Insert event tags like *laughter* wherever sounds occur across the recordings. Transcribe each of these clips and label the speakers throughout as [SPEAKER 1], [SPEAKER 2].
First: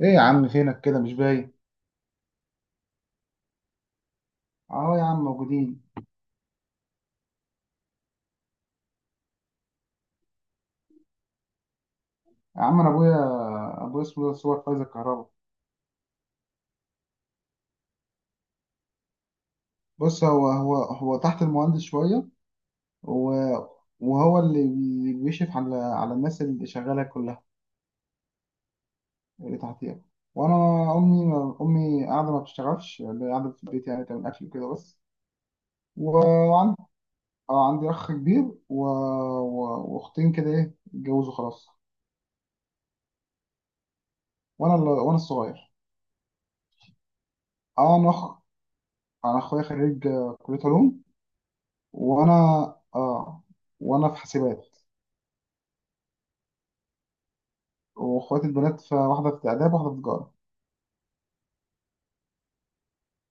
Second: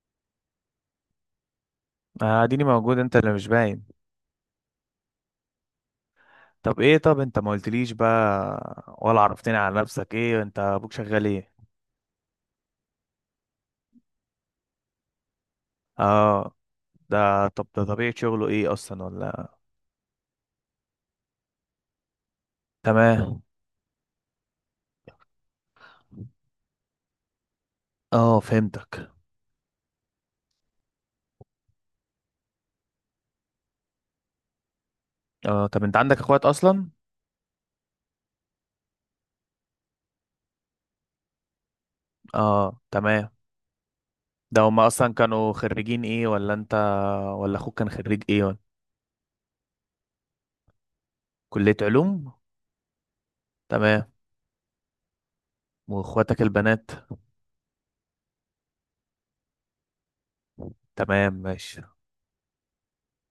[SPEAKER 1] ايه يا عم، فينك كده مش باين؟
[SPEAKER 2] اديني موجود، انت اللي مش باين.
[SPEAKER 1] اهو يا عم، موجودين.
[SPEAKER 2] طب انت ما قلتليش بقى ولا عرفتني على نفسك؟ ايه انت، ابوك شغال ايه؟
[SPEAKER 1] يا عم انا ابويا اسمه ده صور فايز الكهرباء.
[SPEAKER 2] اه. ده طبيعة شغله ايه اصلا ولا...
[SPEAKER 1] بص، هو تحت المهندس شويه.
[SPEAKER 2] تمام.
[SPEAKER 1] و- وهو اللي بيشرف على الناس اللي شغاله كلها،
[SPEAKER 2] اه، فهمتك.
[SPEAKER 1] اللي تحتيها. وانا امي امي قاعده ما بتشتغلش، اللي قاعده في البيت يعني تعمل اكل كده بس.
[SPEAKER 2] اه، طب انت عندك اخوات
[SPEAKER 1] وعندي
[SPEAKER 2] اصلا؟
[SPEAKER 1] اه، عندي اخ كبير و... واختين كده اتجوزوا خلاص.
[SPEAKER 2] اه، تمام. ده هما اصلا
[SPEAKER 1] وانا
[SPEAKER 2] كانوا
[SPEAKER 1] الصغير.
[SPEAKER 2] خريجين ايه ولا انت؟ ولا اخوك كان
[SPEAKER 1] اه،
[SPEAKER 2] خريج ايه ولا...
[SPEAKER 1] انا اخويا خريج كليه علوم.
[SPEAKER 2] كلية علوم.
[SPEAKER 1] وانا اه
[SPEAKER 2] تمام.
[SPEAKER 1] وانا في حاسبات.
[SPEAKER 2] واخواتك البنات؟
[SPEAKER 1] واخواتي البنات، في واحده في اداب، واحده في تجاره.
[SPEAKER 2] تمام، ماشي.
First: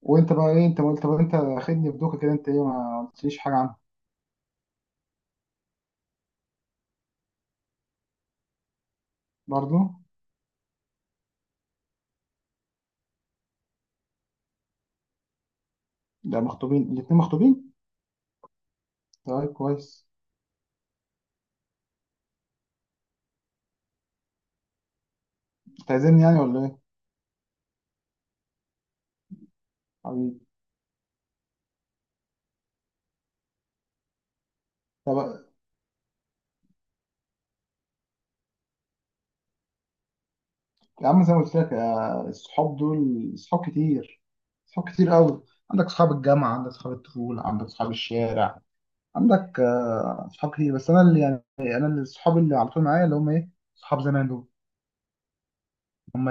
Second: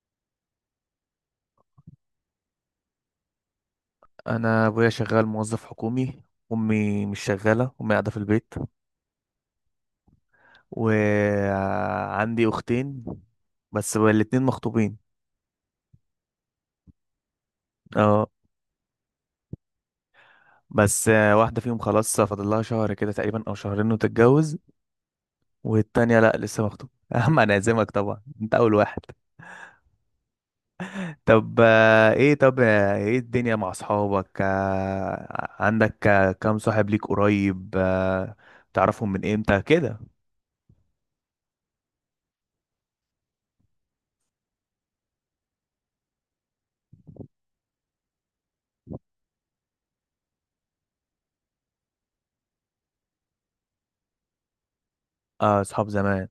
[SPEAKER 1] وانت بقى ايه، انت ما قلت، طب انت خدني بدوكه كده، انت ايه ما قلتليش حاجه عنها؟
[SPEAKER 2] انا ابويا شغال موظف حكومي. امي مش شغالة، امي قاعدة في البيت.
[SPEAKER 1] برضو.
[SPEAKER 2] وعندي أختين، بس الاتنين مخطوبين.
[SPEAKER 1] ده مخطوبين، الاتنين مخطوبين.
[SPEAKER 2] اه.
[SPEAKER 1] طيب كويس.
[SPEAKER 2] بس واحدة فيهم خلاص فاضل لها شهر كده تقريبا أو شهرين وتتجوز. والتانية
[SPEAKER 1] تعزمني
[SPEAKER 2] لأ،
[SPEAKER 1] يعني ولا
[SPEAKER 2] لسه
[SPEAKER 1] ايه،
[SPEAKER 2] مخطوبة. *laughs* يا عم، أنا أعزمك طبعا، أنت أول واحد.
[SPEAKER 1] حبيبي؟
[SPEAKER 2] طب إيه الدنيا مع أصحابك؟
[SPEAKER 1] طب
[SPEAKER 2] عندك كام صاحب ليك قريب؟ تعرفهم من إمتى كده؟
[SPEAKER 1] يا عم، زي ما قلت لك الصحاب دول صحاب كتير، صحاب كتير قوي. عندك صحاب الجامعه، عندك صحاب الطفوله، عندك صحاب الشارع. عندك صحاب كتير، بس انا اللي يعني، انا اللي الصحاب اللي على طول معايا، اللي هم صحاب زمان دول،
[SPEAKER 2] اه، أصحاب
[SPEAKER 1] هم.
[SPEAKER 2] زمان.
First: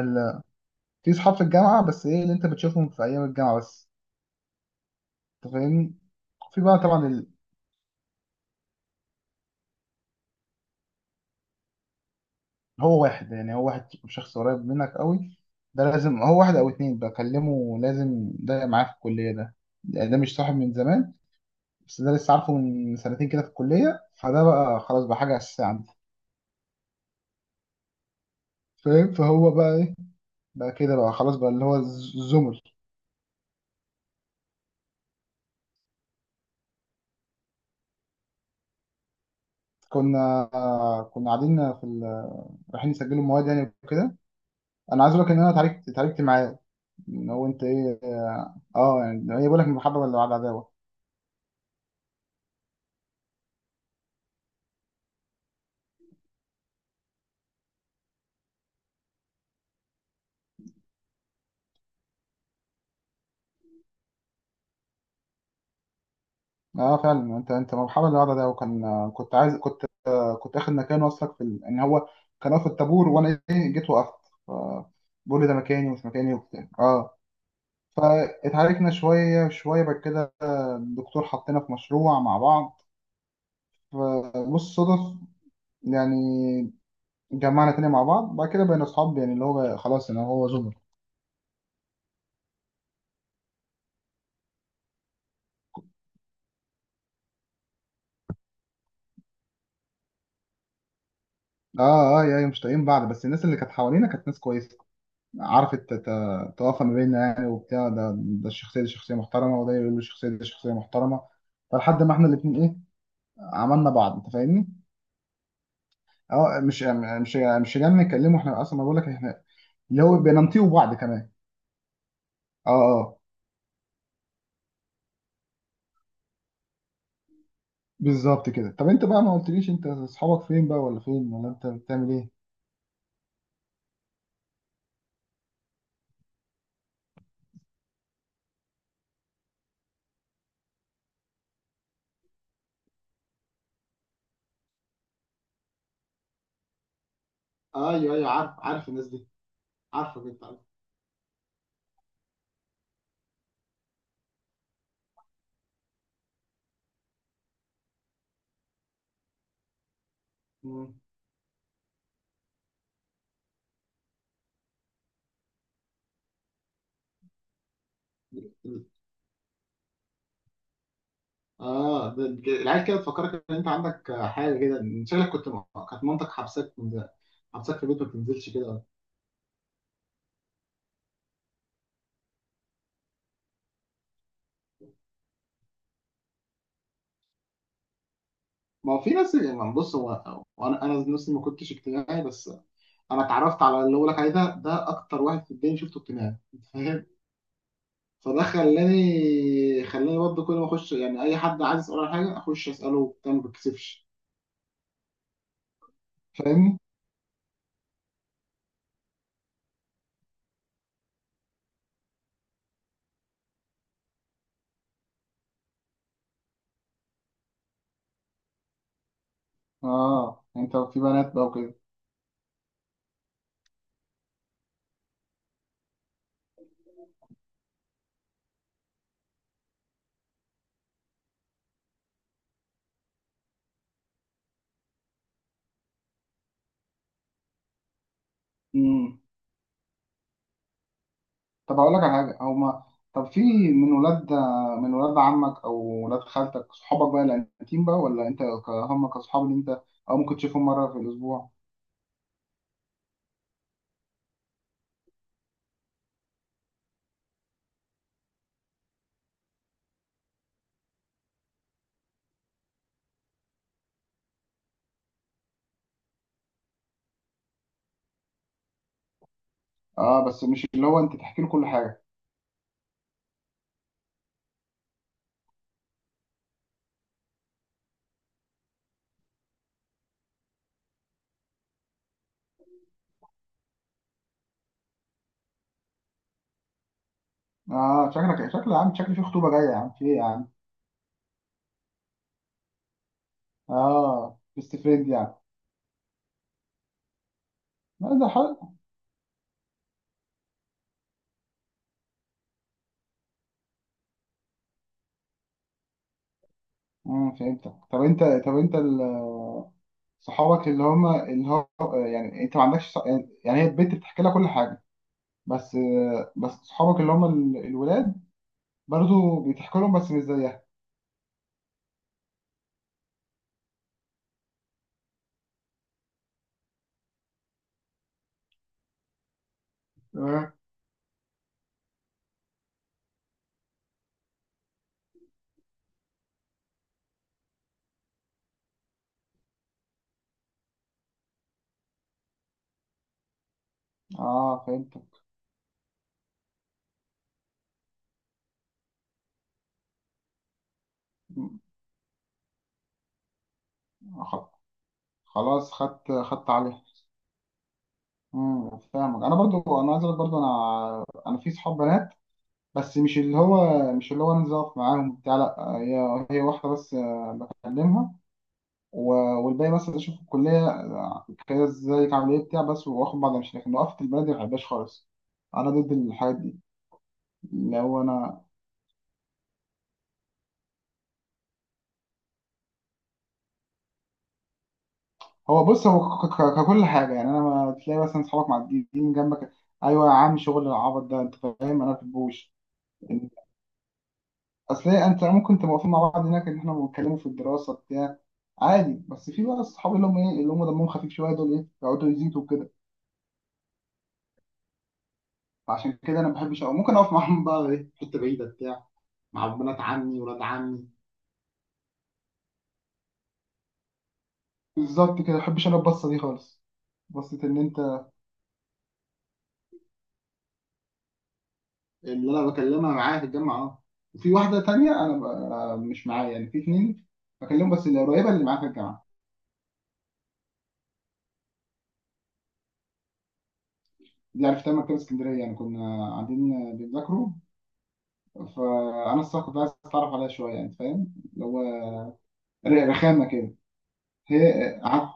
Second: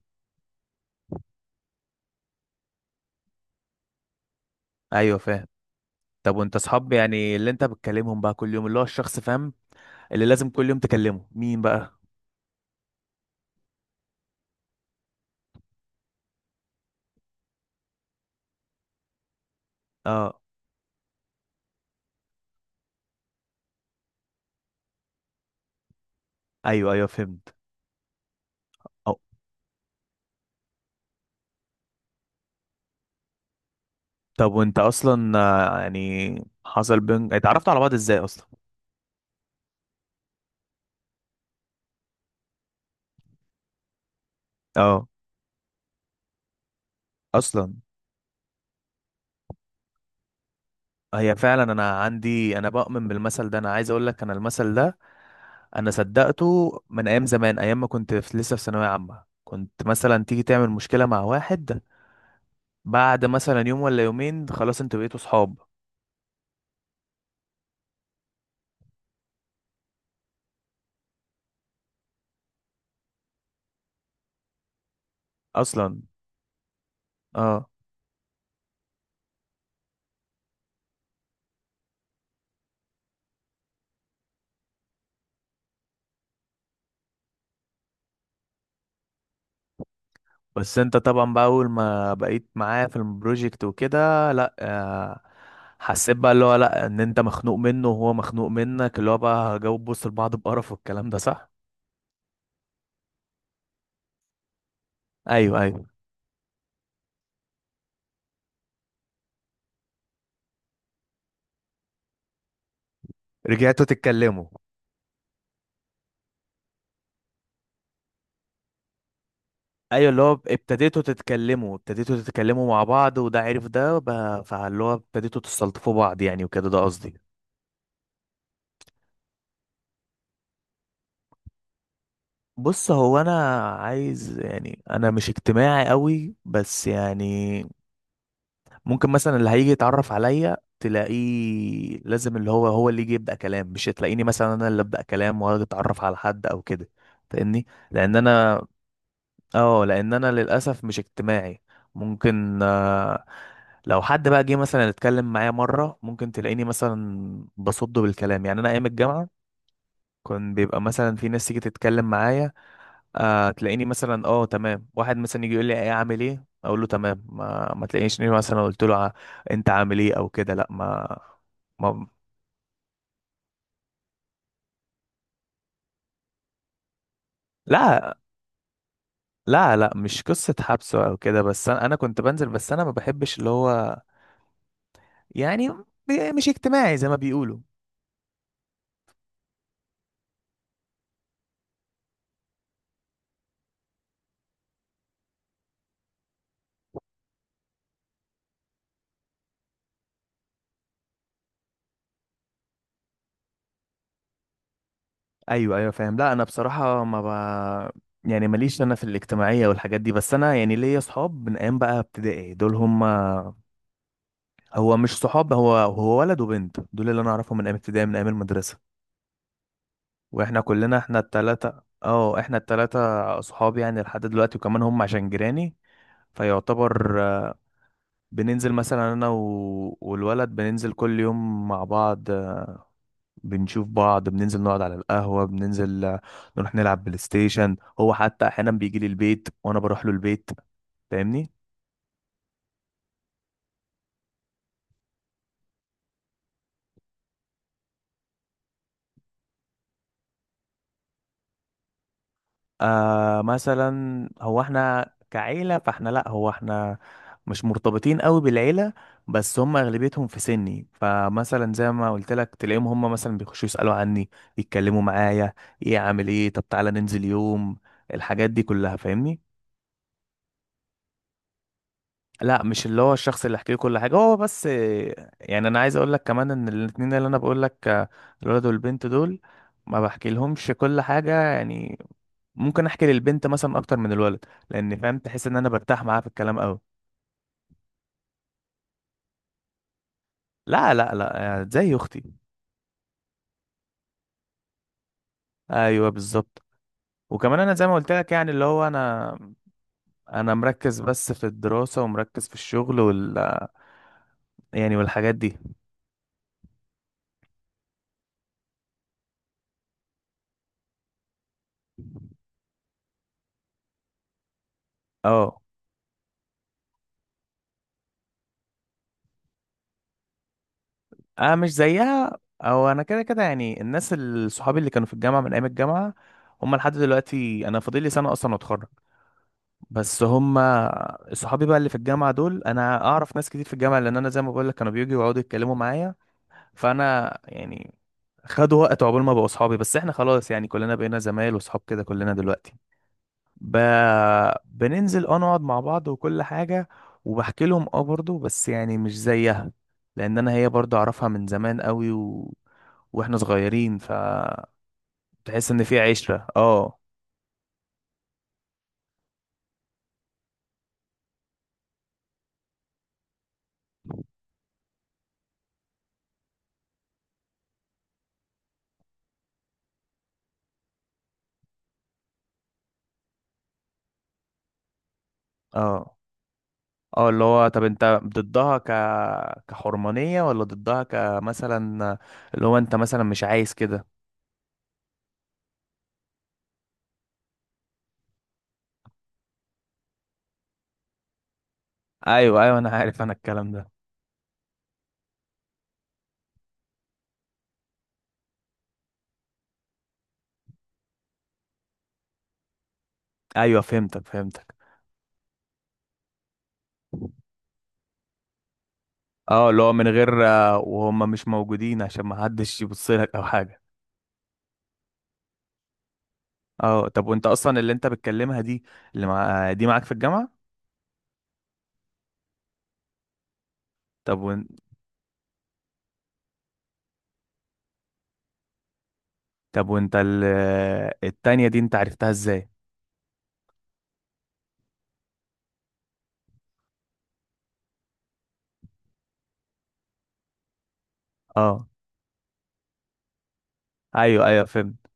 [SPEAKER 1] في صحاب في الجامعة، بس ايه اللي انت بتشوفهم في ايام الجامعة بس.
[SPEAKER 2] أيوة، فاهم.
[SPEAKER 1] انت فاهمني؟
[SPEAKER 2] طب وأنت
[SPEAKER 1] في بقى
[SPEAKER 2] أصحاب
[SPEAKER 1] طبعا
[SPEAKER 2] يعني اللي أنت بتكلمهم بقى كل يوم، اللي هو الشخص، فاهم؟ اللي لازم كل يوم تكلمه مين بقى؟
[SPEAKER 1] هو واحد، يعني هو واحد شخص قريب منك قوي. ده لازم هو واحد او اتنين بكلمه، لازم، ده معاه في الكلية ده، يعني ده مش
[SPEAKER 2] اه.
[SPEAKER 1] صاحب من زمان. بس ده لسه عارفه من سنتين كده في الكلية، فده بقى خلاص بقى حاجة أساسية عندي.
[SPEAKER 2] ايوه، ايوه، فهمت.
[SPEAKER 1] فاهم؟
[SPEAKER 2] أو.
[SPEAKER 1] فهو بقى ايه، بقى كده بقى خلاص بقى، اللي هو الزمر.
[SPEAKER 2] طب وانت اصلا يعني حصل، بين اتعرفتوا على بعض ازاي اصلا؟
[SPEAKER 1] كنا كنا قاعدين في رايحين نسجلوا المواد يعني وكده. انا
[SPEAKER 2] اه،
[SPEAKER 1] عايز اقول لك ان انا اتعاركت معاه. هو انت
[SPEAKER 2] اصلا.
[SPEAKER 1] ايه، يعني ايه، بقول لك المحبه اللي بعد عداوه.
[SPEAKER 2] هي فعلا، انا عندي، انا بؤمن بالمثل ده. انا عايز اقول لك انا المثل ده انا صدقته من ايام زمان، ايام ما كنت لسه في ثانويه عامه. كنت مثلا تيجي تعمل مشكله مع واحد، بعد مثلا يوم ولا يومين خلاص انتوا بقيتوا صحاب.
[SPEAKER 1] اه فعلا، انت المحبه اللي بعد عداوه، كان كنت عايز كنت كنت اخد مكانه اصلا في ان هو كان واقف في الطابور، وانا جيت وقفت. ف- بقول لي ده مكاني
[SPEAKER 2] اصلا.
[SPEAKER 1] ومش مكاني وبتاع
[SPEAKER 2] اه.
[SPEAKER 1] فاتعاركنا شويه شويه. بعد كده الدكتور حطينا في مشروع مع بعض، فبص صدف يعني، جمعنا تاني مع بعض. بعد كده بقينا اصحاب يعني، اللي هو خلاص ان هو زمر.
[SPEAKER 2] بس انت طبعا بقى اول ما بقيت معايا في البروجكت وكده، لا، حسيت بقى اللي هو، لا، ان انت مخنوق منه وهو مخنوق منك، اللي هو بقى، جاوب بص لبعض بقرف، والكلام ده صح.
[SPEAKER 1] اه، اه، يعني مش طايقين بعض، بس الناس اللي كانت حوالينا كانت ناس كويسه،
[SPEAKER 2] ايوه،
[SPEAKER 1] عارفة
[SPEAKER 2] ايوه،
[SPEAKER 1] تتوافق ما بيننا يعني، وبتاع، ده الشخصية دي شخصية محترمة، وده يقول له الشخصية دي شخصية محترمة. فلحد ما احنا الاتنين
[SPEAKER 2] رجعتوا
[SPEAKER 1] عملنا بعض، انت
[SPEAKER 2] تتكلموا.
[SPEAKER 1] فاهمني؟ اه، مش جاي نتكلمه، احنا اصلا بقول لك، احنا اللي
[SPEAKER 2] ايوه،
[SPEAKER 1] هو
[SPEAKER 2] اللي هو
[SPEAKER 1] بننطيه بعض كمان.
[SPEAKER 2] ابتديتوا تتكلموا
[SPEAKER 1] اه،
[SPEAKER 2] مع بعض،
[SPEAKER 1] اه،
[SPEAKER 2] وده عرف ده بقى- فاللي هو ابتديتوا تستلطفوا بعض يعني وكده، ده قصدي.
[SPEAKER 1] بالظبط كده. طب انت بقى ما قلتليش، انت اصحابك فين بقى، ولا فين، ولا انت بتعمل ايه؟
[SPEAKER 2] بص، هو انا عايز يعني، انا مش اجتماعي قوي بس يعني ممكن مثلا اللي هيجي يتعرف عليا تلاقيه لازم اللي هو اللي يجي يبدأ كلام، مش تلاقيني مثلا انا اللي ابدأ كلام واجي اتعرف على حد او كده، فاهمني؟
[SPEAKER 1] ايوه،
[SPEAKER 2] لان
[SPEAKER 1] ايوه، عارف،
[SPEAKER 2] انا...
[SPEAKER 1] عارف الناس دي،
[SPEAKER 2] اه، لان
[SPEAKER 1] عارفك،
[SPEAKER 2] انا
[SPEAKER 1] انت عارف.
[SPEAKER 2] للاسف مش اجتماعي. ممكن، لو حد بقى جه مثلا اتكلم معايا مره، ممكن تلاقيني مثلا بصده بالكلام. يعني انا ايام الجامعه كان بيبقى مثلا في ناس تيجي تتكلم معايا، آه، تلاقيني مثلا اه تمام. واحد مثلا يجي يقول لي ايه عامل ايه، اقول له تمام، ما تلاقينيش اني مثلا قلت
[SPEAKER 1] مم.
[SPEAKER 2] له ع- انت عامل ايه او كده، لا. ما ما
[SPEAKER 1] اه، العيال كده تفكرك ان انت عندك حاجه كده، إن شكلك كنت، كانت مامتك حبسك في البيت، ما
[SPEAKER 2] لا،
[SPEAKER 1] بتنزلش كده.
[SPEAKER 2] لا، لا، مش قصة حبسه او كده، بس انا كنت بنزل، بس انا ما بحبش اللي هو يعني مش اجتماعي زي ما بيقولوا.
[SPEAKER 1] ما هو في ناس يعني، بص هو وانا، انا نفسي ما كنتش اجتماعي، بس انا اتعرفت على اللي بقولك عليه ده، ده اكتر واحد في الدنيا شفته اجتماعي، انت فاهم؟ فده خلاني برضه كل ما اخش، يعني اي حد عايز اساله على حاجه اخش اساله وبتاع، ما بتكسفش.
[SPEAKER 2] ايوه، ايوه، فاهم. لا انا
[SPEAKER 1] فاهمني؟
[SPEAKER 2] بصراحة ما ب... يعني ماليش انا في الاجتماعية والحاجات دي، بس انا يعني ليا صحاب من ايام بقى ابتدائي، دول هم. هو مش صحاب، هو ولد وبنت دول، اللي انا اعرفهم من ايام ابتدائي، من ايام المدرسة.
[SPEAKER 1] اه،
[SPEAKER 2] واحنا
[SPEAKER 1] انت
[SPEAKER 2] كلنا،
[SPEAKER 1] في
[SPEAKER 2] احنا
[SPEAKER 1] بنات بقى
[SPEAKER 2] التلاتة.
[SPEAKER 1] وكده؟
[SPEAKER 2] اه، احنا التلاتة اصحاب يعني لحد دلوقتي، وكمان هم عشان جيراني، فيعتبر، بننزل مثلا، انا والولد، بننزل كل يوم مع بعض، بنشوف بعض، بننزل نقعد على القهوة، بننزل، نروح نلعب بلاي ستيشن. هو حتى احيانا بيجي لي
[SPEAKER 1] امم
[SPEAKER 2] البيت وانا بروح له البيت، فاهمني؟
[SPEAKER 1] طب هقول لك على حاجه، او ما، طب في، من ولاد من ولاد عمك، او ولاد خالتك، صحابك بقى الانتيم بقى، ولا انت هم كصحاب اللي انت، اه، ممكن تشوفهم مره في الاسبوع.
[SPEAKER 2] آه، مثلا، هو احنا كعيلة، فاحنا لا هو احنا مش مرتبطين قوي بالعيلة. بس هم اغلبيتهم في سني، فمثلا زي ما قلت لك تلاقيهم هم مثلا بيخشوا يسألوا عني، يتكلموا معايا، ايه عامل ايه، طب تعالى ننزل يوم، الحاجات دي كلها، فاهمني؟
[SPEAKER 1] اه، بس مش اللي هو انت تحكي له كل حاجه.
[SPEAKER 2] لا، مش اللي هو الشخص اللي احكي له كل حاجه هو بس. يعني انا عايز اقول لك كمان ان الاتنين اللي انا بقول لك، الولد والبنت دول، ما بحكي لهمش كل حاجه يعني. ممكن احكي للبنت مثلا اكتر من الولد، لان، فاهم، تحس ان انا برتاح معاها في الكلام قوي.
[SPEAKER 1] اه، شكلك شكل يا عم، شكل في خطوبه جايه يا عم، في ايه يا عم؟
[SPEAKER 2] لا، لا، لا، يعني زي اختي.
[SPEAKER 1] اه، بيست فريند يعني.
[SPEAKER 2] ايوه، بالظبط. وكمان انا زي ما قلت
[SPEAKER 1] لا، ده
[SPEAKER 2] لك يعني اللي
[SPEAKER 1] حلو.
[SPEAKER 2] هو انا مركز بس في الدراسه، ومركز في الشغل وال... يعني والحاجات دي.
[SPEAKER 1] فهمتك. طب انت، طب انت صحابك اللي هم، اللي هو، يعني انت ما عندكش يعني هي البنت بتحكي لها كل حاجه،
[SPEAKER 2] اه،
[SPEAKER 1] بس، بس صحابك اللي هم الولاد برضه بيضحكوا لهم، بس مش زيها.
[SPEAKER 2] اه، مش زيها. او انا كده كده يعني الناس صحابي اللي كانوا في الجامعه من ايام الجامعه، هم لحد دلوقتي، انا فاضل لي سنه اصلا واتخرج، بس
[SPEAKER 1] اه،
[SPEAKER 2] هم صحابي بقى اللي في الجامعه دول. انا اعرف ناس كتير في الجامعه لان انا زي ما بقول لك كانوا بييجوا يقعدوا يتكلموا معايا، فانا يعني خدوا وقت عقبال ما بقوا صحابي، بس احنا خلاص يعني كلنا بقينا زمايل وصحاب كده كلنا دلوقتي. ب...
[SPEAKER 1] اه، فهمت.
[SPEAKER 2] بننزل، اه، نقعد مع بعض وكل حاجة، وبحكي لهم اه برضه، بس يعني مش زيها، لأن أنا هي برضه أعرفها من زمان قوي و... وإحنا صغيرين،
[SPEAKER 1] خ-
[SPEAKER 2] فتحس
[SPEAKER 1] خلاص،
[SPEAKER 2] إن في
[SPEAKER 1] خدت
[SPEAKER 2] عشرة.
[SPEAKER 1] خدت عليها.
[SPEAKER 2] اه،
[SPEAKER 1] فاهمك. انا برضو، انا عايز اقول برضو، انا في صحاب بنات، بس مش اللي هو انزل اقف معاهم بتاع، لا هي، هي واحده بس بكلمها. و- والباقي مثلا اشوف الكليه كده ازيك عامل ايه بتاع، بس واخد بعض، مش لكن، وقفت البلد ما بحبهاش خالص، انا ضد
[SPEAKER 2] اه.
[SPEAKER 1] الحاجات دي.
[SPEAKER 2] اه، اللي هو،
[SPEAKER 1] اللي
[SPEAKER 2] طب
[SPEAKER 1] هو
[SPEAKER 2] انت
[SPEAKER 1] انا،
[SPEAKER 2] ضدها ك- كحرمانية، ولا ضدها كمثلا اللي هو انت مثلا مش عايز كده؟
[SPEAKER 1] هو بص هو ككل حاجه يعني، انا ما تلاقي مثلا اصحابك معديين جنبك، ايوه يا عم، شغل العبط ده انت فاهم، انا ما بحبوش.
[SPEAKER 2] ايوه، ايوه، انا عارف انا الكلام ده.
[SPEAKER 1] اصل إيه، انت ممكن تبقى واقفين مع بعض هناك ان احنا بنتكلموا في الدراسه بتاع، عادي. بس في بقى الصحاب اللي هم اللي هم دمهم خفيف شويه دول، يقعدوا يزيدوا كده.
[SPEAKER 2] ايوه، فهمتك، فهمتك.
[SPEAKER 1] فعشان كده انا ما بحبش، أو ممكن اقف معاهم بقى في حته بعيده بتاع، مع
[SPEAKER 2] اه،
[SPEAKER 1] بنات
[SPEAKER 2] اللي هو من
[SPEAKER 1] عمي، ولاد
[SPEAKER 2] غير،
[SPEAKER 1] عمي.
[SPEAKER 2] وهم مش موجودين، عشان ما حدش يبص لك او حاجه.
[SPEAKER 1] بالظبط كده، ما بحبش انا البصه دي خالص.
[SPEAKER 2] اه، طب
[SPEAKER 1] بصة
[SPEAKER 2] وانت
[SPEAKER 1] إن
[SPEAKER 2] اصلا اللي
[SPEAKER 1] أنت،
[SPEAKER 2] انت بتكلمها دي، اللي مع دي معاك في الجامعه؟
[SPEAKER 1] اللي انا بكلمها معاها في الجامعه، اه. وفي
[SPEAKER 2] طب
[SPEAKER 1] واحده
[SPEAKER 2] وانت
[SPEAKER 1] تانية، انا ب... آه، مش معايا يعني، في اتنين بكلمهم، بس اللي قريبه اللي معايا في الجامعه.
[SPEAKER 2] طب وانت التانية دي انت عرفتها ازاي؟
[SPEAKER 1] دي عرفتها من مكتبه اسكندريه، يعني كنا قاعدين بنذاكروا. فانا الصراحه كنت عايز اتعرف عليها شويه، يعني فاهم اللي هو
[SPEAKER 2] اه،
[SPEAKER 1] رخامه كده.
[SPEAKER 2] ايوه،
[SPEAKER 1] هي
[SPEAKER 2] ايوه، فهمت.
[SPEAKER 1] قعدت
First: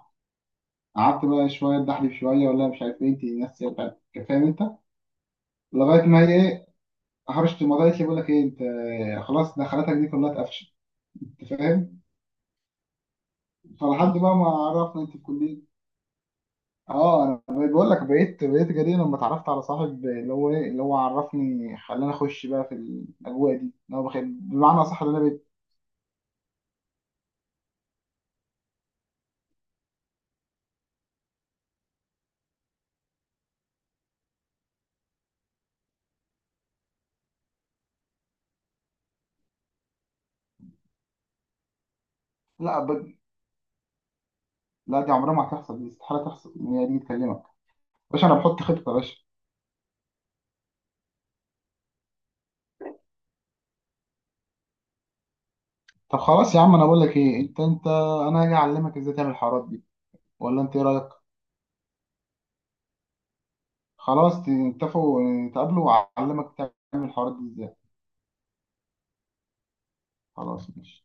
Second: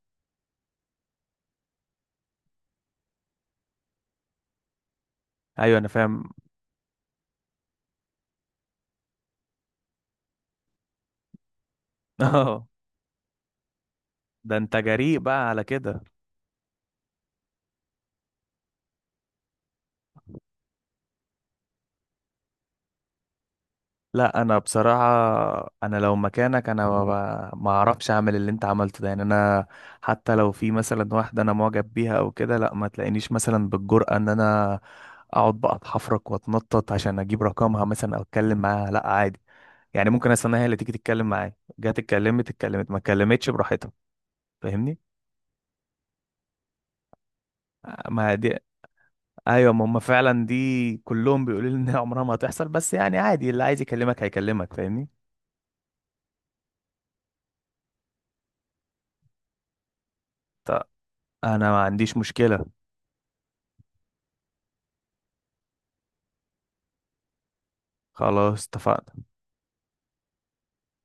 [SPEAKER 1] قعدت بقى شويه، اتدحلب شويه، ولا مش عارف ايه، انت ناس فاهم انت،
[SPEAKER 2] ايوه، انا
[SPEAKER 1] لغايه ما
[SPEAKER 2] فاهم.
[SPEAKER 1] هي هرشت الموضوع، قالت لي بقول لك ايه، انت خلاص دخلاتك دي كلها اتقفشت، انت فاهم؟
[SPEAKER 2] *laughs* اه،
[SPEAKER 1] فلحد بقى ما
[SPEAKER 2] ده انت
[SPEAKER 1] عرفنا انت
[SPEAKER 2] جريء
[SPEAKER 1] في
[SPEAKER 2] بقى
[SPEAKER 1] كليه.
[SPEAKER 2] على كده.
[SPEAKER 1] اه، انا بقول لك، بقيت جدير لما اتعرفت على صاحب، اللي هو اللي هو عرفني، خلاني اخش بقى في الاجواء دي، اللي هو
[SPEAKER 2] لا انا
[SPEAKER 1] بمعنى اصح، اللي انا بقيت.
[SPEAKER 2] بصراحه، انا لو مكانك انا ما اعرفش اعمل اللي انت عملته ده، يعني انا حتى لو في مثلا واحده انا معجب بيها او كده، لا، ما تلاقينيش مثلا بالجرأة ان انا اقعد بقى اتحفرك واتنطط عشان اجيب رقمها مثلا او اتكلم معاها. لا عادي يعني، ممكن استناها هي اللي تيجي تتكلم معايا. جت اتكلمت،
[SPEAKER 1] لا،
[SPEAKER 2] اتكلمت، ما اتكلمتش براحتها. فاهمني؟
[SPEAKER 1] لا، دي عمرها ما هتحصل، دي استحاله تحصل ان هي دي تكلمك. باشا، انا
[SPEAKER 2] ما دي...
[SPEAKER 1] بحط خطه يا باشا.
[SPEAKER 2] ايوه، ما هم فعلا دي كلهم بيقولوا لي ان هي عمرها ما هتحصل، بس يعني عادي، اللي عايز يكلمك هيكلمك، فاهمني؟
[SPEAKER 1] طب خلاص يا عم، انا بقول لك ايه، انت انا هاجي اعلمك ازاي تعمل الحوارات دي، ولا انت
[SPEAKER 2] طب،
[SPEAKER 1] ايه رايك؟
[SPEAKER 2] انا ما عنديش مشكله.
[SPEAKER 1] خلاص، اتفقوا. اه، تقابلوا واعلمك تعمل الحوارات دي ازاي.
[SPEAKER 2] خلاص، اتفقنا.
[SPEAKER 1] خلاص ماشي.